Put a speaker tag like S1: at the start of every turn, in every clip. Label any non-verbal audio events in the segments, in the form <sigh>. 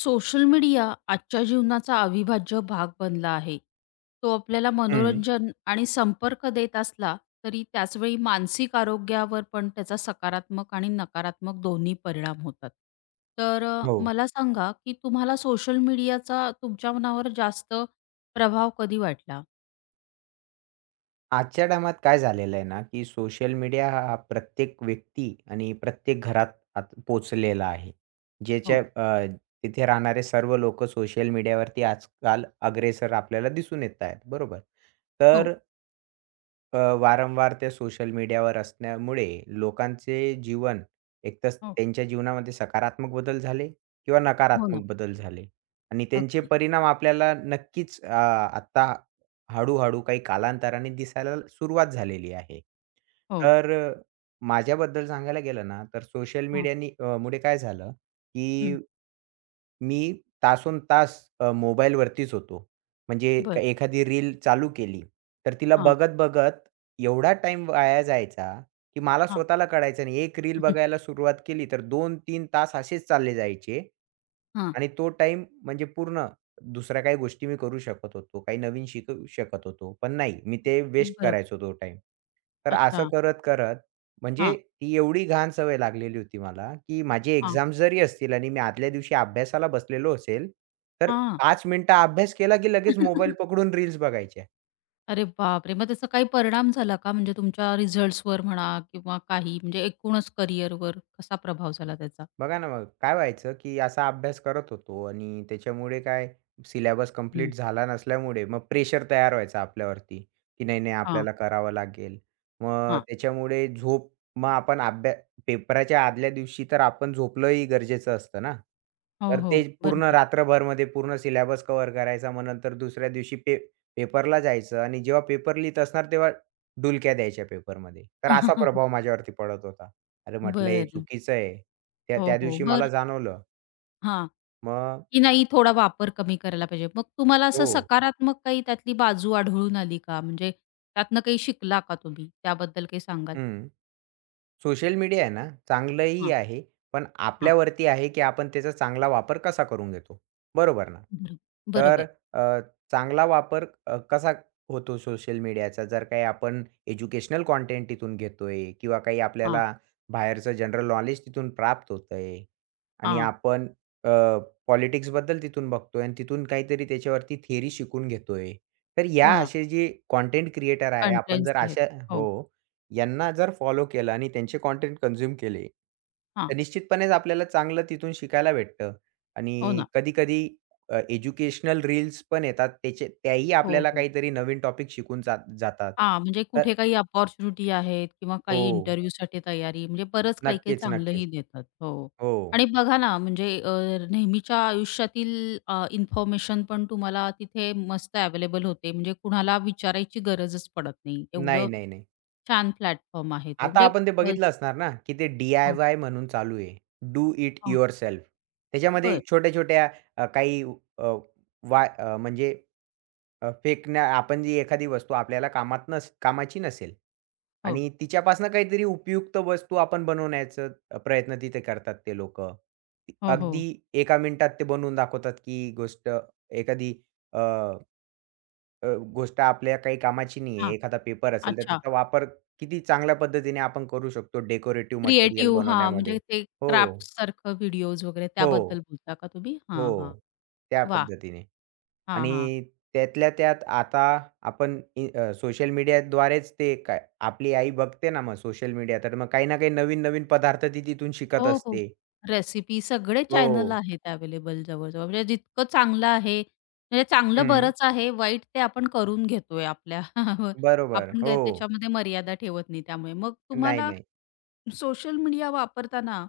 S1: Social media आजच्या जीवनाचा अविभाज्य भाग बनला आहे. तो आपल्याला
S2: हं,
S1: मनोरंजन आणि संपर्क देत असला, तरी त्याचवेळी मानसिक आरोग्यावर पण त्याचा सकारात्मक आणि नकारात्मक दोन्ही परिणाम होतात. तर
S2: हो.
S1: मला सांगा, की तुम्हाला सोशल मीडियाचा तुमच्या मनावर जास्त प्रभाव कधी वाटला?
S2: आजच्या टायमात काय झालेलं आहे ना, की सोशल मीडिया हा हा प्रत्येक व्यक्ती आणि प्रत्येक घरात आत पोहोचलेला आहे. ज्याच्या
S1: हो,
S2: तिथे राहणारे सर्व लोकं सोशल मीडियावरती आजकाल अग्रेसर आपल्याला दिसून येत आहेत, बरोबर?
S1: हो,
S2: तर वारंवार त्या सोशल मीडियावर असण्यामुळे लोकांचे जीवन एकतर
S1: हो,
S2: त्यांच्या जीवनामध्ये सकारात्मक बदल झाले किंवा
S1: हो ना.
S2: नकारात्मक बदल झाले आणि त्यांचे
S1: अगदी.
S2: परिणाम आपल्याला नक्कीच आत्ता हळू-हळू काही कालांतराने दिसायला सुरुवात झालेली आहे.
S1: हो.
S2: तर माझ्याबद्दल सांगायला गेलं ना, तर सोशल
S1: हां.
S2: मीडियानी अ, मुळे काय झालं,
S1: हं.
S2: की मी तासोनतास मोबाईलवरतीच होतो. म्हणजे
S1: बरं.
S2: एखादी रील चालू केली, तर तिला
S1: हां,
S2: बघत-बघत एवढा टाइम वाया जायचा, की मला
S1: हां.
S2: स्वतःला कळायचं नाही. एक रील
S1: <laughs>
S2: बघायला सुरुवात केली, तर दोन, तीन, तास असेच चालले जायचे
S1: हां.
S2: आणि तो टाइम म्हणजे पूर्ण दुसऱ्या काही गोष्टी मी करू शकत होतो, काही नवीन शिकू शकत होतो. पण नाही, मी ते वेस्ट
S1: बरोबर.
S2: करायचो तो टाईम. तर असं
S1: अच्छा.
S2: करत-करत
S1: हां,
S2: म्हणजे ती एवढी घाण सवय लागलेली होती मला, की माझी
S1: हां.
S2: एक्झाम जरी असतील आणि मी आदल्या दिवशी अभ्यासाला बसलेलो असेल, तर
S1: हां.
S2: 5 मिनिटं अभ्यास केला की लगेच मोबाईल
S1: <laughs>
S2: पकडून रील्स बघायच्या.
S1: अरे बापरे! मग त्याचा काही परिणाम झाला का? म्हणजे तुमच्या रिझल्ट्सवर म्हणा किंवा काही म्हणजे एकूणच करिअरवर कसा प्रभाव झाला त्याचा?
S2: बघा ना मग, काय व्हायचं, की असा अभ्यास करत होतो आणि त्याच्यामुळे काय सिलेबस
S1: हं.
S2: कंप्लीट झाला नसल्यामुळे मग प्रेशर तयार व्हायचा आपल्यावरती, की नाही, नाही
S1: हां,
S2: आपल्याला करावं लागेल. मग
S1: हां.
S2: त्याच्यामुळे झोप मग आपण अभ्या पेपराच्या आदल्या दिवशी तर आपण झोपलंही गरजेचं असतं ना.
S1: हो,
S2: तर ते
S1: हो.
S2: पूर्ण
S1: बरोबर.
S2: रात्रभरमध्ये पूर्ण सिलेबस कव्हर करायचा. मग नंतर दुसऱ्या दिवशी पेपरला जायचं आणि जेव्हा पेपर लिहीत असणार तेव्हा डुलक्या द्यायच्या पेपरमध्ये. तर असा
S1: <laughs>
S2: प्रभाव माझ्यावरती पडत होता. अरे, म्हटलं हे
S1: बरं.
S2: चुकीचं आहे. त्या
S1: हो,
S2: त्या
S1: हो.
S2: दिवशी
S1: बरं
S2: मला जाणवलं.
S1: हां.
S2: मग
S1: की नाही थोडा वापर कमी करायला पाहिजे. मग तुम्हाला असं
S2: हो.
S1: सकारात्मक काही त्यातली बाजू आढळून आली का? म्हणजे त्यातनं काही शिकला का तुम्ही? त्याबद्दल काही सांगाल?
S2: हं. सोशल मीडिया आहे ना, चांगलंही
S1: हां,
S2: आहे, पण
S1: हां.
S2: आपल्यावरती आहे, की आपण त्याचा चांगला वापर कसा करून घेतो. बरोबर ना?
S1: बरं.
S2: तर
S1: बरोबर.
S2: अ, चांगला वापर कसा होतो सोशल मीडियाचा? जर काही आपण एज्युकेशनल कंटेंट तिथून घेतोय किंवा काही
S1: हां,
S2: आपल्याला बाहेरचं जनरल नॉलेज तिथून प्राप्त होतंय आणि
S1: हां.
S2: आपण अ, पॉलिटिक्सबद्दल तिथून बघतोय आणि तिथून काहीतरी त्याच्यावरती थिअरी शिकून घेतोय. तर या
S1: हो ना.
S2: असे जे कंटेंट क्रिएटर आहे, आपण
S1: कन्टेन्ट्स
S2: जर
S1: आहेत.
S2: अशा
S1: हो.
S2: हो. यांना जर फॉलो केलं आणि त्यांचे कंटेंट कन्झ्युम केले,
S1: हां.
S2: तर निश्चितपणेच आपल्याला चांगलं तिथून शिकायला भेटतं.
S1: हो
S2: आणि
S1: ना.
S2: कधी-कधी एज्युकेशनल रील्स पण येतात त्याचे त्याही
S1: हो,
S2: आपल्याला
S1: हो.
S2: काहीतरी नवीन टॉपिक शिकून जात जातात.
S1: हां, म्हणजे
S2: तर
S1: कुठे काही अपॉर्च्युनिटी आहेत किंवा
S2: हो.
S1: काही इंटरव्ह्यूसाठी तयारी म्हणजे बरंच काही-काही
S2: नक्कीच,
S1: चांगलंही
S2: नक्कीच.
S1: देतात. हो.
S2: हो.
S1: आणि बघा ना म्हणजे नेहमीच्या आयुष्यातील इन्फॉर्मेशन पण तुम्हाला तिथे मस्त अवेलेबल होते. म्हणजे कुणाला विचारायची गरजच पडत नाही.
S2: नाही,
S1: एवढं
S2: नाही, नाही.
S1: छान प्लॅटफॉर्म आहे तो.
S2: आता
S1: म्हणजे
S2: आपण ते
S1: अ,
S2: बघितलं असणार ना, की ते
S1: हो,
S2: डी-आय-वाय म्हणून चालू आहे. डू इट
S1: हो.
S2: युअरसेल्फ. त्याच्यामध्ये
S1: बरं.
S2: छोट्या-छोट्या अ, काही अ, वाय अ, म्हणजे अ, फेकण्या आपण जी एखादी वस्तू आपल्याला कामात नस कामाची नसेल
S1: हो.
S2: आणि तिच्यापासनं काहीतरी उपयुक्त वस्तू आपण बनवण्याचं प्रयत्न तिथे करतात ते लोक
S1: हो, हो.
S2: अगदी एका मिनिटात ते बनवून दाखवतात, की गोष्ट एखादी अ, अ, गोष्ट आपल्या काही कामाची नाही
S1: हां.
S2: आहे. एखादा पेपर असेल, तर
S1: अच्छा.
S2: त्याचा वापर किती चांगल्या पद्धतीने आपण करू शकतो डेकोरेटिव्ह मटेरियल
S1: क्रिएटिव्ह हां, म्हणजे
S2: बनवण्यामध्ये.
S1: ते
S2: हो,
S1: क्राफ्टसारखं व्हिडिओज वगैरे
S2: हो,
S1: त्याबद्दल बोलता का तुम्ही? हां, हां.
S2: हो. त्या
S1: वाह!
S2: पद्धतीने.
S1: हां, हां.
S2: आणि त्यातल्या त्यात आता सोशल मीडियाद्वारेच ते काय आपली आई बघते ना मग सोशल मीडिया, तर मग काही ना काही नवीन-नवीन पदार्थ ती तिथून शिकत
S1: हो, हो.
S2: असते.
S1: रेसिपी सगळे चॅनल
S2: हो.
S1: आहेत अवेलेबल जवळ-जवळ. म्हणजे जितकं चांगलं आहे, म्हणजे चांगलं
S2: हं.
S1: बरंच आहे, वाईट ते आपण करून घेतोय आपल्या <laughs>
S2: बरोबर.
S1: आपण काय
S2: हो.
S1: त्याच्यामध्ये मर्यादा ठेवत नाही त्यामुळे. मग
S2: नाही,
S1: तुम्हाला
S2: नाही.
S1: सोशल मीडिया वापरताना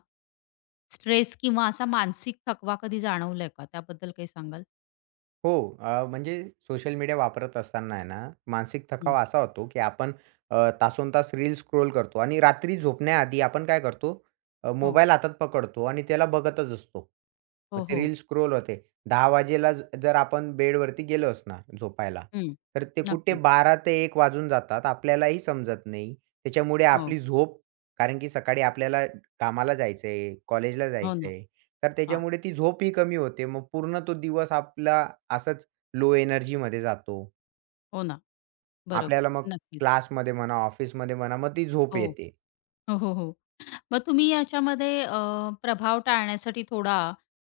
S1: स्ट्रेस किंवा असा मानसिक थकवा कधी जाणवलाय का? त्याबद्दल काही सांगाल?
S2: हो. म्हणजे सोशल मीडिया वापरत असताना आहे ना, मानसिक
S1: हं.
S2: थकाव असा होतो, की आपण तासनतास रील्स स्क्रोल करतो आणि रात्री झोपण्याआधी आपण काय करतो,
S1: हो.
S2: मोबाईल हातात पकडतो आणि त्याला बघतच असतो.
S1: हो,
S2: मग ते
S1: हो.
S2: रील्स स्क्रोल होते. 10 वाजेला जर आपण बेडवरती गेलोच ना झोपायला,
S1: हं.
S2: तर ते कुठे
S1: नक्कीच.
S2: 12 ते 1 वाजून जातात. आपल्यालाही समजत नाही. त्याच्यामुळे
S1: हो.
S2: आपली झोप कारण की सकाळी आपल्याला कामाला जायचं कॉलेजला
S1: हो
S2: जायचं
S1: ना.
S2: तर
S1: हां.
S2: त्याच्यामुळे ती झोपही कमी होते. मग पूर्ण तो दिवस आपला असाच लो एनर्जीमध्ये जातो.
S1: हो ना. बरोबर.
S2: आपल्याला मग
S1: नक्कीच.
S2: क्लासमध्ये म्हणा, ऑफिसमध्ये म्हणा, मग ती झोप
S1: हो.
S2: येते.
S1: हो, हो, हो. मग तुम्ही याच्यामध्ये प्रभाव टाळण्यासाठी थोडा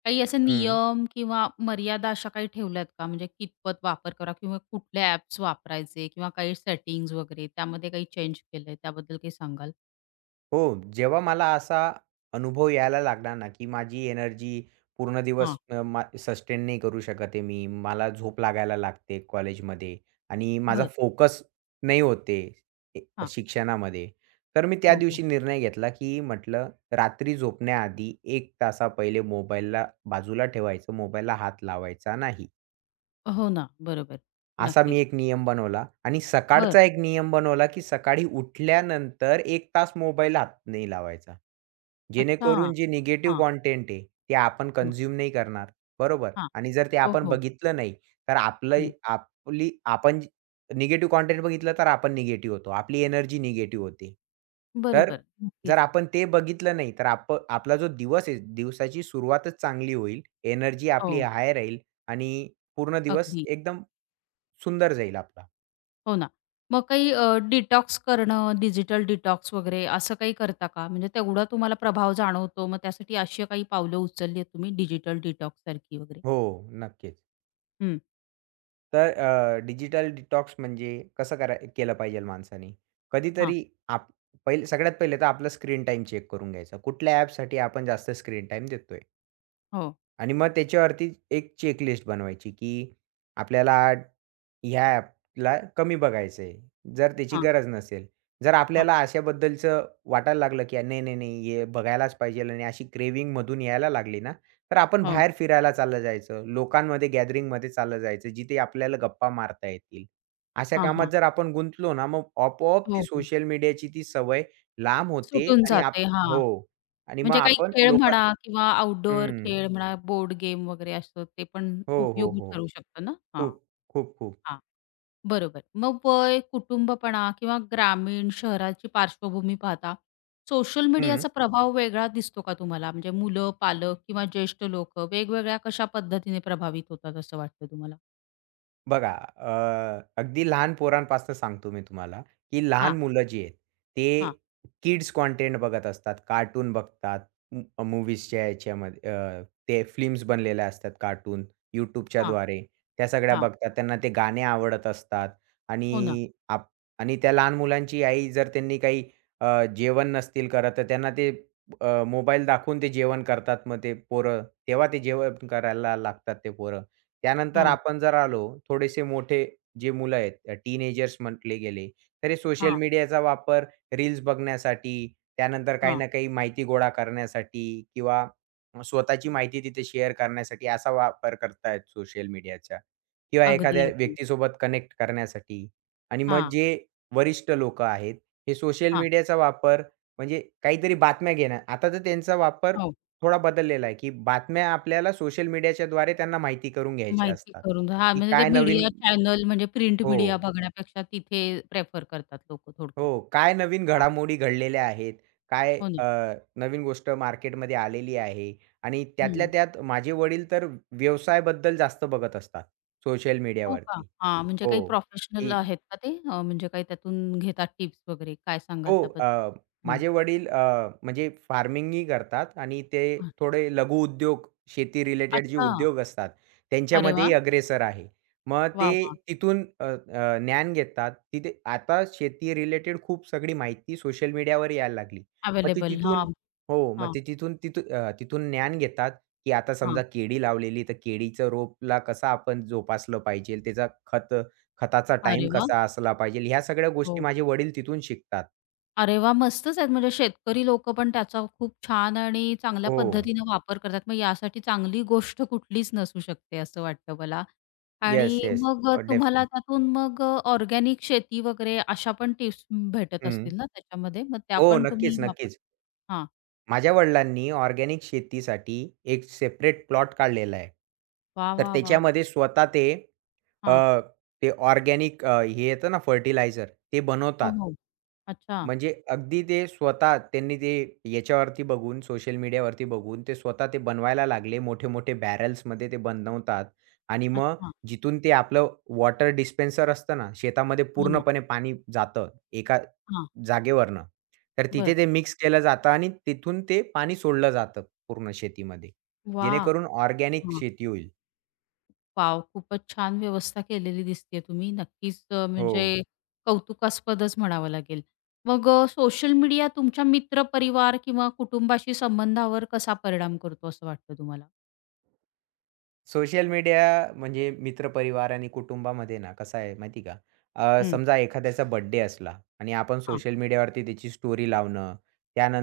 S1: काही असे
S2: हं.
S1: नियम किंवा मर्यादा अशा काही ठेवल्यात का? म्हणजे कितपत वापर करा किंवा कुठले ॲप्स वापरायचे किंवा काही सेटिंग्ज वगैरे त्यामध्ये काही चेंज केलंय त्याबद्दल काही सांगाल?
S2: हो, जेव्हा मला असा अनुभव यायला लागला ना, की माझी एनर्जी पूर्ण
S1: हां.
S2: दिवस अ, मा सस्टेन नाही करू शकत आहे मी. मला झोप लागायला लागते कॉलेजमध्ये आणि माझा
S1: बरं.
S2: फोकस नाही होते ए
S1: हां.
S2: शिक्षणामध्ये. तर मी त्या
S1: हो, हो.
S2: दिवशी निर्णय घेतला, की म्हटलं रात्री झोपण्याआधी 1 तासा पहिले मोबाईलला बाजूला ठेवायचं, मोबाईलला हात लावायचा नाही.
S1: हो ना. बरोबर.
S2: असा मी
S1: नक्कीच.
S2: एक नियम बनवला आणि
S1: बरं.
S2: सकाळचा एक नियम बनवला, की सकाळी उठल्यानंतर एक तास मोबाईल हात नाही लावायचा.
S1: अच्छा.
S2: जेणेकरून जे निगेटिव्ह
S1: हां,
S2: कंटेंट आहे, ते आपण
S1: हां,
S2: कन्झ्युम नाही करणार, बरोबर?
S1: हां.
S2: आणि जर ते
S1: हो,
S2: आपण
S1: हो.
S2: बघितलं नाही, तर आपलं
S1: हं.
S2: आपली आपण निगेटिव्ह कंटेंट बघितलं, तर आपण निगेटिव्ह होतो. आपली एनर्जी निगेटिव्ह होते. तर
S1: बरोबर. नक्कीच.
S2: जर आपण ते बघितलं नाही, तर आपला जो दिवस आहे, दिवसाची सुरुवातच चांगली होईल. एनर्जी आपली
S1: हो.
S2: हाय राहील आणि पूर्ण दिवस
S1: अगदी.
S2: एकदम सुंदर जाईल आपला.
S1: हो ना. मग काही डिटॉक्स करणं, डिजिटल डिटॉक्स वगैरे असं काही करता का? म्हणजे तेवढा तुम्हाला प्रभाव जाणवतो, मग त्यासाठी अशी काही पावलं उचलली आहेत तुम्ही डिजिटल डिटॉक्ससारखी वगैरे?
S2: हो, नक्कीच.
S1: हं.
S2: तर डिजिटल डिटॉक्स म्हणजे कसं केलं पाहिजे माणसाने?
S1: हां.
S2: कधीतरी आप सगळ्यात पहिले तर आपला स्क्रीन टाईम चेक करून घ्यायचा. कुठल्या ॲपसाठी आपण जास्त स्क्रीन टाईम देतोय
S1: हो.
S2: आणि मग त्याच्यावरती एक चेकलिस्ट बनवायची, की आपल्याला ह्या ॲपला कमी बघायचं आहे. जर त्याची
S1: हां,
S2: गरज नसेल. जर
S1: हां.
S2: आपल्याला अशाबद्दलचं वाटायला लागलं, की नाही, नाही, नाही हे बघायलाच पाहिजेल आणि अशी क्रेव्हिंग मधून यायला लागली ना, तर आपण
S1: हो.
S2: बाहेर फिरायला चाललं जायचं. लोकांमध्ये गॅदरिंगमध्ये चाललं जायचं, जिथे आपल्याला गप्पा मारता येतील. अशा
S1: हां,
S2: कामात
S1: हां.
S2: जर आपण गुंतलो ना, मग आपोआप
S1: हो,
S2: ती
S1: हो.
S2: सोशल मीडियाची ती सवय लांब होते
S1: सुटून
S2: आणि आप
S1: जाते. हां.
S2: हो. आणि मग
S1: म्हणजे काही
S2: आपण
S1: खेळ
S2: लोकां
S1: म्हणा किंवा आउटडोअर
S2: हं.
S1: खेळ म्हणा, बोर्ड गेम वगैरे असं ते पण
S2: हो, हो,
S1: उपयोगी
S2: हो.
S1: ठरू शकतं ना? हां,
S2: खूप, खूप, खूप.
S1: हां. बरोबर. मग वय, कुटुंबपणा किंवा ग्रामीण, शहराची पार्श्वभूमी पाहता सोशल
S2: हं.
S1: मीडियाचा प्रभाव वेगळा दिसतो का तुम्हाला? म्हणजे मुलं, पालक किंवा ज्येष्ठ लोकं वेगवेगळ्या कशा पद्धतीने प्रभावित होतात असं वाटतं तुम्हाला?
S2: बघा, अ, अगदी लहान पोरांपासून सांगतो मी तुम्हाला, की
S1: हां,
S2: लहान मुलं जी आहेत,
S1: हां,
S2: ते किड्स कंटेंट बघत असतात, कार्टून बघतात, मूव्हीजच्या ह्याच्यामध्ये ते फिल्म्स बनलेल्या असतात कार्टून
S1: हां,
S2: YouTubeच्याद्वारे. त्या सगळ्या
S1: हां.
S2: बघतात. त्यांना ते गाणे आवडत असतात
S1: हो ना.
S2: आणि आणि त्या लहान मुलांची आई जर त्यांनी काही जेवण नसतील करत, तर त्यांना ते मोबाईल दाखवून ते जेवण करतात. मग ते पोरं, तेव्हा ते जेवण करायला लागतात ते पोरं. त्यानंतर
S1: हो.
S2: आपण जर आलो, थोडेसे मोठे जे मुलं आहेत, टीनेजर्स म्हटले गेले, तर हे सोशल
S1: हां,
S2: मीडियाचा वापर रील्स बघण्यासाठी, त्यानंतर काही
S1: हां.
S2: ना काही माहिती गोळा करण्यासाठी किंवा स्वतःची माहिती तिथे शेअर करण्यासाठी असा वापर करतायत सोशल मीडियाचा किंवा
S1: अगदी,
S2: एखाद्या
S1: अगदी.
S2: व्यक्तीसोबत कनेक्ट करण्यासाठी. आणि मग
S1: हां,
S2: जे वरिष्ठ लोकं आहेत, हे सोशल
S1: हां.
S2: मीडियाचा वापर म्हणजे काहीतरी बातम्या घेणं. आता तर त्यांचा वापर
S1: हो.
S2: थोडा बदललेला आहे, की बातम्या आपल्याला सोशल मीडियाच्याद्वारे त्यांना माहिती करून घ्यायच्या
S1: माहिती
S2: असतात,
S1: करून हां,
S2: की
S1: म्हणजे ते
S2: काय नवीन
S1: मीडिया चॅनल म्हणजे प्रिंट
S2: हो,
S1: मीडिया बघण्यापेक्षा तिथे प्रेफर करतात लोकं थोडक्यात.
S2: हो. काय नवीन
S1: हां.
S2: घडामोडी घडलेल्या आहेत. काय
S1: हो ना.
S2: नवीन गोष्ट मार्केटमध्ये आलेली आहे आणि त्यातल्या त्यात माझे वडील तर व्यवसायाबद्दल जास्त बघत असतात सोशल
S1: हो का?
S2: मीडियावरती.
S1: हां, म्हणजे काही
S2: हो,
S1: प्रोफेशनल
S2: की
S1: आहेत का ते? म्हणजे काही त्यातून घेतात टिप्स वगैरे? काय सांगाल
S2: हो.
S1: त्याबद्दल? हं.
S2: माझे वडील म्हणजे फार्मिंगही करतात आणि ते
S1: हां.
S2: थोडे लघुउद्योग, शेती रिलेटेड जे
S1: अच्छा.
S2: उद्योग असतात,
S1: अरे वाह!
S2: त्यांच्यामध्येही अग्रेसर आहे. मग
S1: वाह,
S2: ते
S1: वाह!
S2: तिथून अ, अ, ज्ञान घेतात. तिथे आता शेती रिलेटेड खूप सगळी माहिती सोशल मीडियावर यायला लागली. मग ते
S1: अवेलेबल.
S2: तिथून
S1: हां,
S2: हो. मग
S1: हां,
S2: ते तिथून तिथून अ, तिथून ज्ञान घेतात, की आता
S1: हां.
S2: समजा केळी लावलेली, तर केळीचं रोपला कसा आपण जोपासलं पाहिजे, त्याचा खताचा टाईम
S1: अरे वाह!
S2: कसा असला पाहिजे, ह्या सगळ्या गोष्टी
S1: हो.
S2: माझे वडील तिथून शिकतात.
S1: अरे वाह! मस्तच आहेत. म्हणजे शेतकरी लोकं पण त्याचा खूप छान आणि चांगल्या
S2: हो.
S1: पद्धतीने वापर करतात. मग यासाठी चांगली गोष्ट कुठलीच नसू शकते असं वाटतं मला.
S2: येस,
S1: आणि
S2: येस.
S1: मग तुम्हाला
S2: डेफिनेट.
S1: त्यातून मग ऑर्गॅनिक शेती वगैरे अशा पण टिप्स भेटत
S2: हं.
S1: असतील ना त्याच्यामध्ये? मग त्या
S2: हो,
S1: पण तुम्ही
S2: नक्कीच,
S1: वापर
S2: नक्कीच.
S1: हां.
S2: माझ्या वडिलांनी ऑर्गॅनिक शेतीसाठी एक सेपरेट प्लॉट काढलेला आहे.
S1: वाह,
S2: तर
S1: वाह, वाह!
S2: त्याच्यामध्ये स्वतः ते
S1: हां.
S2: अ, ते ऑर्गॅनिक हे येतं ना फर्टिलायझर ते
S1: हो,
S2: बनवतात.
S1: हो. अच्छा,
S2: म्हणजे अगदी ते स्वतः त्यांनी ते याच्यावरती बघून, सोशल मीडियावरती बघून ते स्वतः ते बनवायला लागले. मोठे-मोठे बॅरल्समध्ये ते बनवतात आणि मग
S1: अच्छा.
S2: जिथून ते आपलं वॉटर डिस्पेन्सर असतं ना, शेतामध्ये
S1: हो ना.
S2: पूर्णपणे पाणी जातं एका
S1: हां.
S2: जागेवरनं. तर
S1: बरं.
S2: तिथे ते मिक्स केलं जातं आणि तिथून ते पाणी सोडलं जातं पूर्ण शेतीमध्ये.
S1: वाह!
S2: जेणेकरून ऑर्गॅनिक
S1: हां.
S2: शेती होईल.
S1: वॉव! खूपच छान व्यवस्था केलेली दिसतीये तुम्ही. नक्कीच
S2: हो.
S1: म्हणजे कौतुकास्पदच म्हणावं लागेल. मग सोशल मीडिया तुमच्या मित्र, परिवार किंवा कुटुंबाशी संबंधावर कसा परिणाम करतो असं वाटतं तुम्हाला?
S2: सोशल मीडिया म्हणजे मित्रपरिवार आणि कुटुंबामध्ये ना कसं आहे माहिती आहे का?
S1: हं.
S2: समजा एखाद्याचा बर्थडे असला आणि आपण
S1: हां.
S2: सोशल मीडियावरती त्याची स्टोरी लावणं.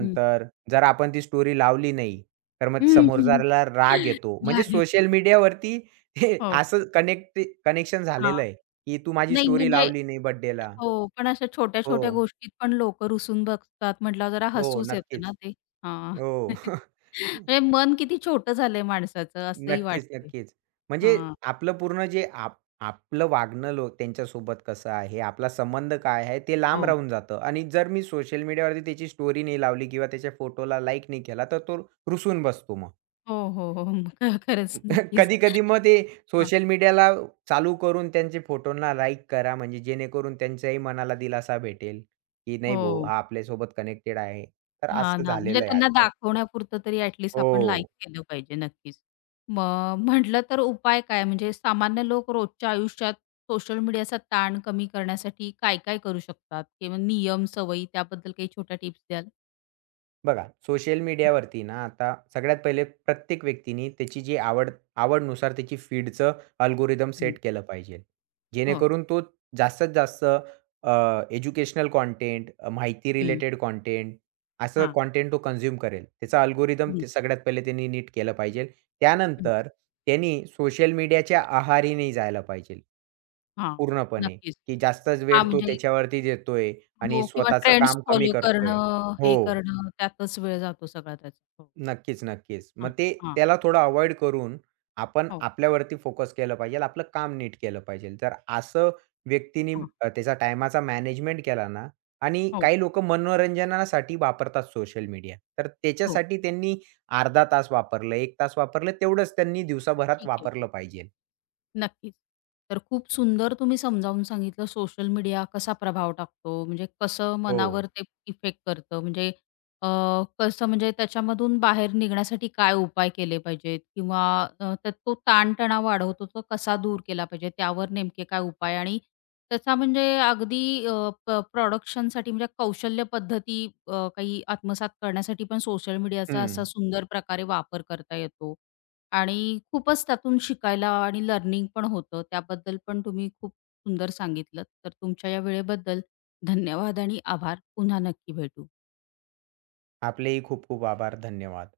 S1: हं.
S2: जर आपण ती स्टोरी लावली नाही, तर मग
S1: हं, हं.
S2: समोरच्याला राग
S1: हं.
S2: येतो. म्हणजे
S1: रागीट.
S2: सोशल मीडियावरती हे
S1: हो.
S2: असं कनेक्शन
S1: हां.
S2: झालेलं आहे, की तू माझी
S1: नाही
S2: स्टोरी
S1: म्हणजे
S2: लावली नाही बर्थडेला.
S1: हो, पण अशा
S2: हो.
S1: छोट्या-छोट्या गोष्टीत पण लोकं रुसून बघतात म्हटल्यावर जरा
S2: हो,
S1: हसूच येतं ना
S2: नक्कीच.
S1: ते. हां.
S2: हो.
S1: <laughs> म्हणजे
S2: <laughs>
S1: मन किती छोटं झालंय माणसाचं असंही
S2: नक्कीच,
S1: वाटतंय.
S2: नक्कीच. म्हणजे
S1: हां.
S2: आपलं पूर्ण जे आप आपलं वागणं त्यांच्यासोबत कसं आहे, आपला संबंध काय आहे, ते लांब
S1: हो.
S2: राहून जातं आणि जर मी सोशल मीडियावरती त्याची स्टोरी नाही लावली किंवा त्याच्या फोटोला लाइक नाही केला, तर तो रुसून बसतो मग.
S1: हो, हो, हो. म- ख खरंच
S2: <laughs>
S1: नक्कीच.
S2: कधी-कधी मग ते
S1: हां.
S2: सोशल मीडियाला चालू करून त्यांचे फोटोंना लाइक करा, म्हणजे जेणेकरून त्यांच्याही मनाला दिलासा भेटेल, की नाही भाऊ
S1: हो.
S2: हा आपल्यासोबत कनेक्टेड आहे. तर
S1: हां
S2: असं
S1: ना, म्हणजे
S2: झालेलं आहे
S1: त्यांना
S2: आजकाल.
S1: दाखवण्यापुरतं तरी ॲट लीस्ट आपण लाईक
S2: हो.
S1: केलं पाहिजे नक्कीच. मग म्हटलं तर उपाय काय? म्हणजे सामान्य लोक रोजच्या आयुष्यात सोशल मीडियाचा ताण कमी करण्यासाठी काय-काय करू शकतात? किंवा नियम, सवयी त्याबद्दल काही छोट्या टिप्स द्याल?
S2: बघा, सोशल मीडियावरती ना आता सगळ्यात पहिले प्रत्येक व्यक्तीने त्याची जी आवडनुसार त्याची फीडचं अल्गोरिदम
S1: हं,
S2: सेट केलं पाहिजे.
S1: हो,
S2: जेणेकरून तो जास्तीत जास्त एज्युकेशनल कंटेंट, माहिती
S1: हं,
S2: रिलेटेड कंटेंट असं
S1: हां,
S2: कंटेंट तो कन्झ्युम करेल. त्याचा अल्गोरिदम
S1: हं,
S2: ते सगळ्यात पहिले त्यांनी नीट केलं पाहिजे.
S1: हं,
S2: त्यानंतर त्यांनी सोशल मीडियाच्या आहारी नाही जायला पाहिजे.
S1: हां,
S2: पूर्णपणे,
S1: नक्कीच.
S2: की जास्तच
S1: हां,
S2: वेळ तो
S1: म्हणजे
S2: त्याच्यावरती देतोय
S1: हो
S2: आणि
S1: किंवा
S2: स्वतःचं
S1: ट्रेंड्स
S2: काम कमी
S1: फॉलो
S2: करतोय.
S1: करणं, हे
S2: हो.
S1: करणं त्यातच वेळ जातो सगळा त्याचा. हो,
S2: नक्कीच, नक्कीच.
S1: हां,
S2: मग ते
S1: हां,
S2: त्याला थोडं अव्हॉइड करून आपण
S1: हो,
S2: आपल्यावरती फोकस केलं पाहिजेल. आपलं काम नीट केलं पाहिजेल. तर असं व्यक्तीनी
S1: हां,
S2: त्याचा टाईमाचा मॅनेजमेंट केला ना आणि
S1: हो,
S2: काही लोकं मनोरंजनासाठी वापरतात सोशल मीडिया. तर
S1: हो,
S2: त्याच्यासाठी त्यांनी अर्धा तास वापरलं, 1 तास वापरलं तेवढंच त्यांनी दिवसाभरात
S1: ठीक आहे.
S2: वापरलं पाहिजेल.
S1: नक्कीच. तर खूप सुंदर तुम्ही समजावून सांगितलं सोशल मीडिया कसा प्रभाव टाकतो, म्हणजे कसं
S2: हो.
S1: मनावर ते इफेक्ट करतं, म्हणजे अ, कसं म्हणजे त्याच्यामधून बाहेर निघण्यासाठी काय उपाय केले पाहिजेत किंवा तर तो ताणतणाव वाढवतो तो कसा दूर केला पाहिजे, त्यावर नेमके काय उपाय आणि त्याचा म्हणजे अगदी प्रोडक्शनसाठी म्हणजे कौशल्य पद्धती काही आत्मसात करण्यासाठी पण सोशल मीडियाचा असा
S2: हं.
S1: सुंदर प्रकारे वापर करता येतो. आणि खूपच त्यातून शिकायला आणि लर्निंग पण होतं. त्याबद्दल पण तुम्ही खूप सुंदर सांगितलंत. तर तुमच्या या वेळेबद्दल धन्यवाद आणि आभार. पुन्हा नक्की भेटू.
S2: आपलेही खूप खूप आभार. धन्यवाद.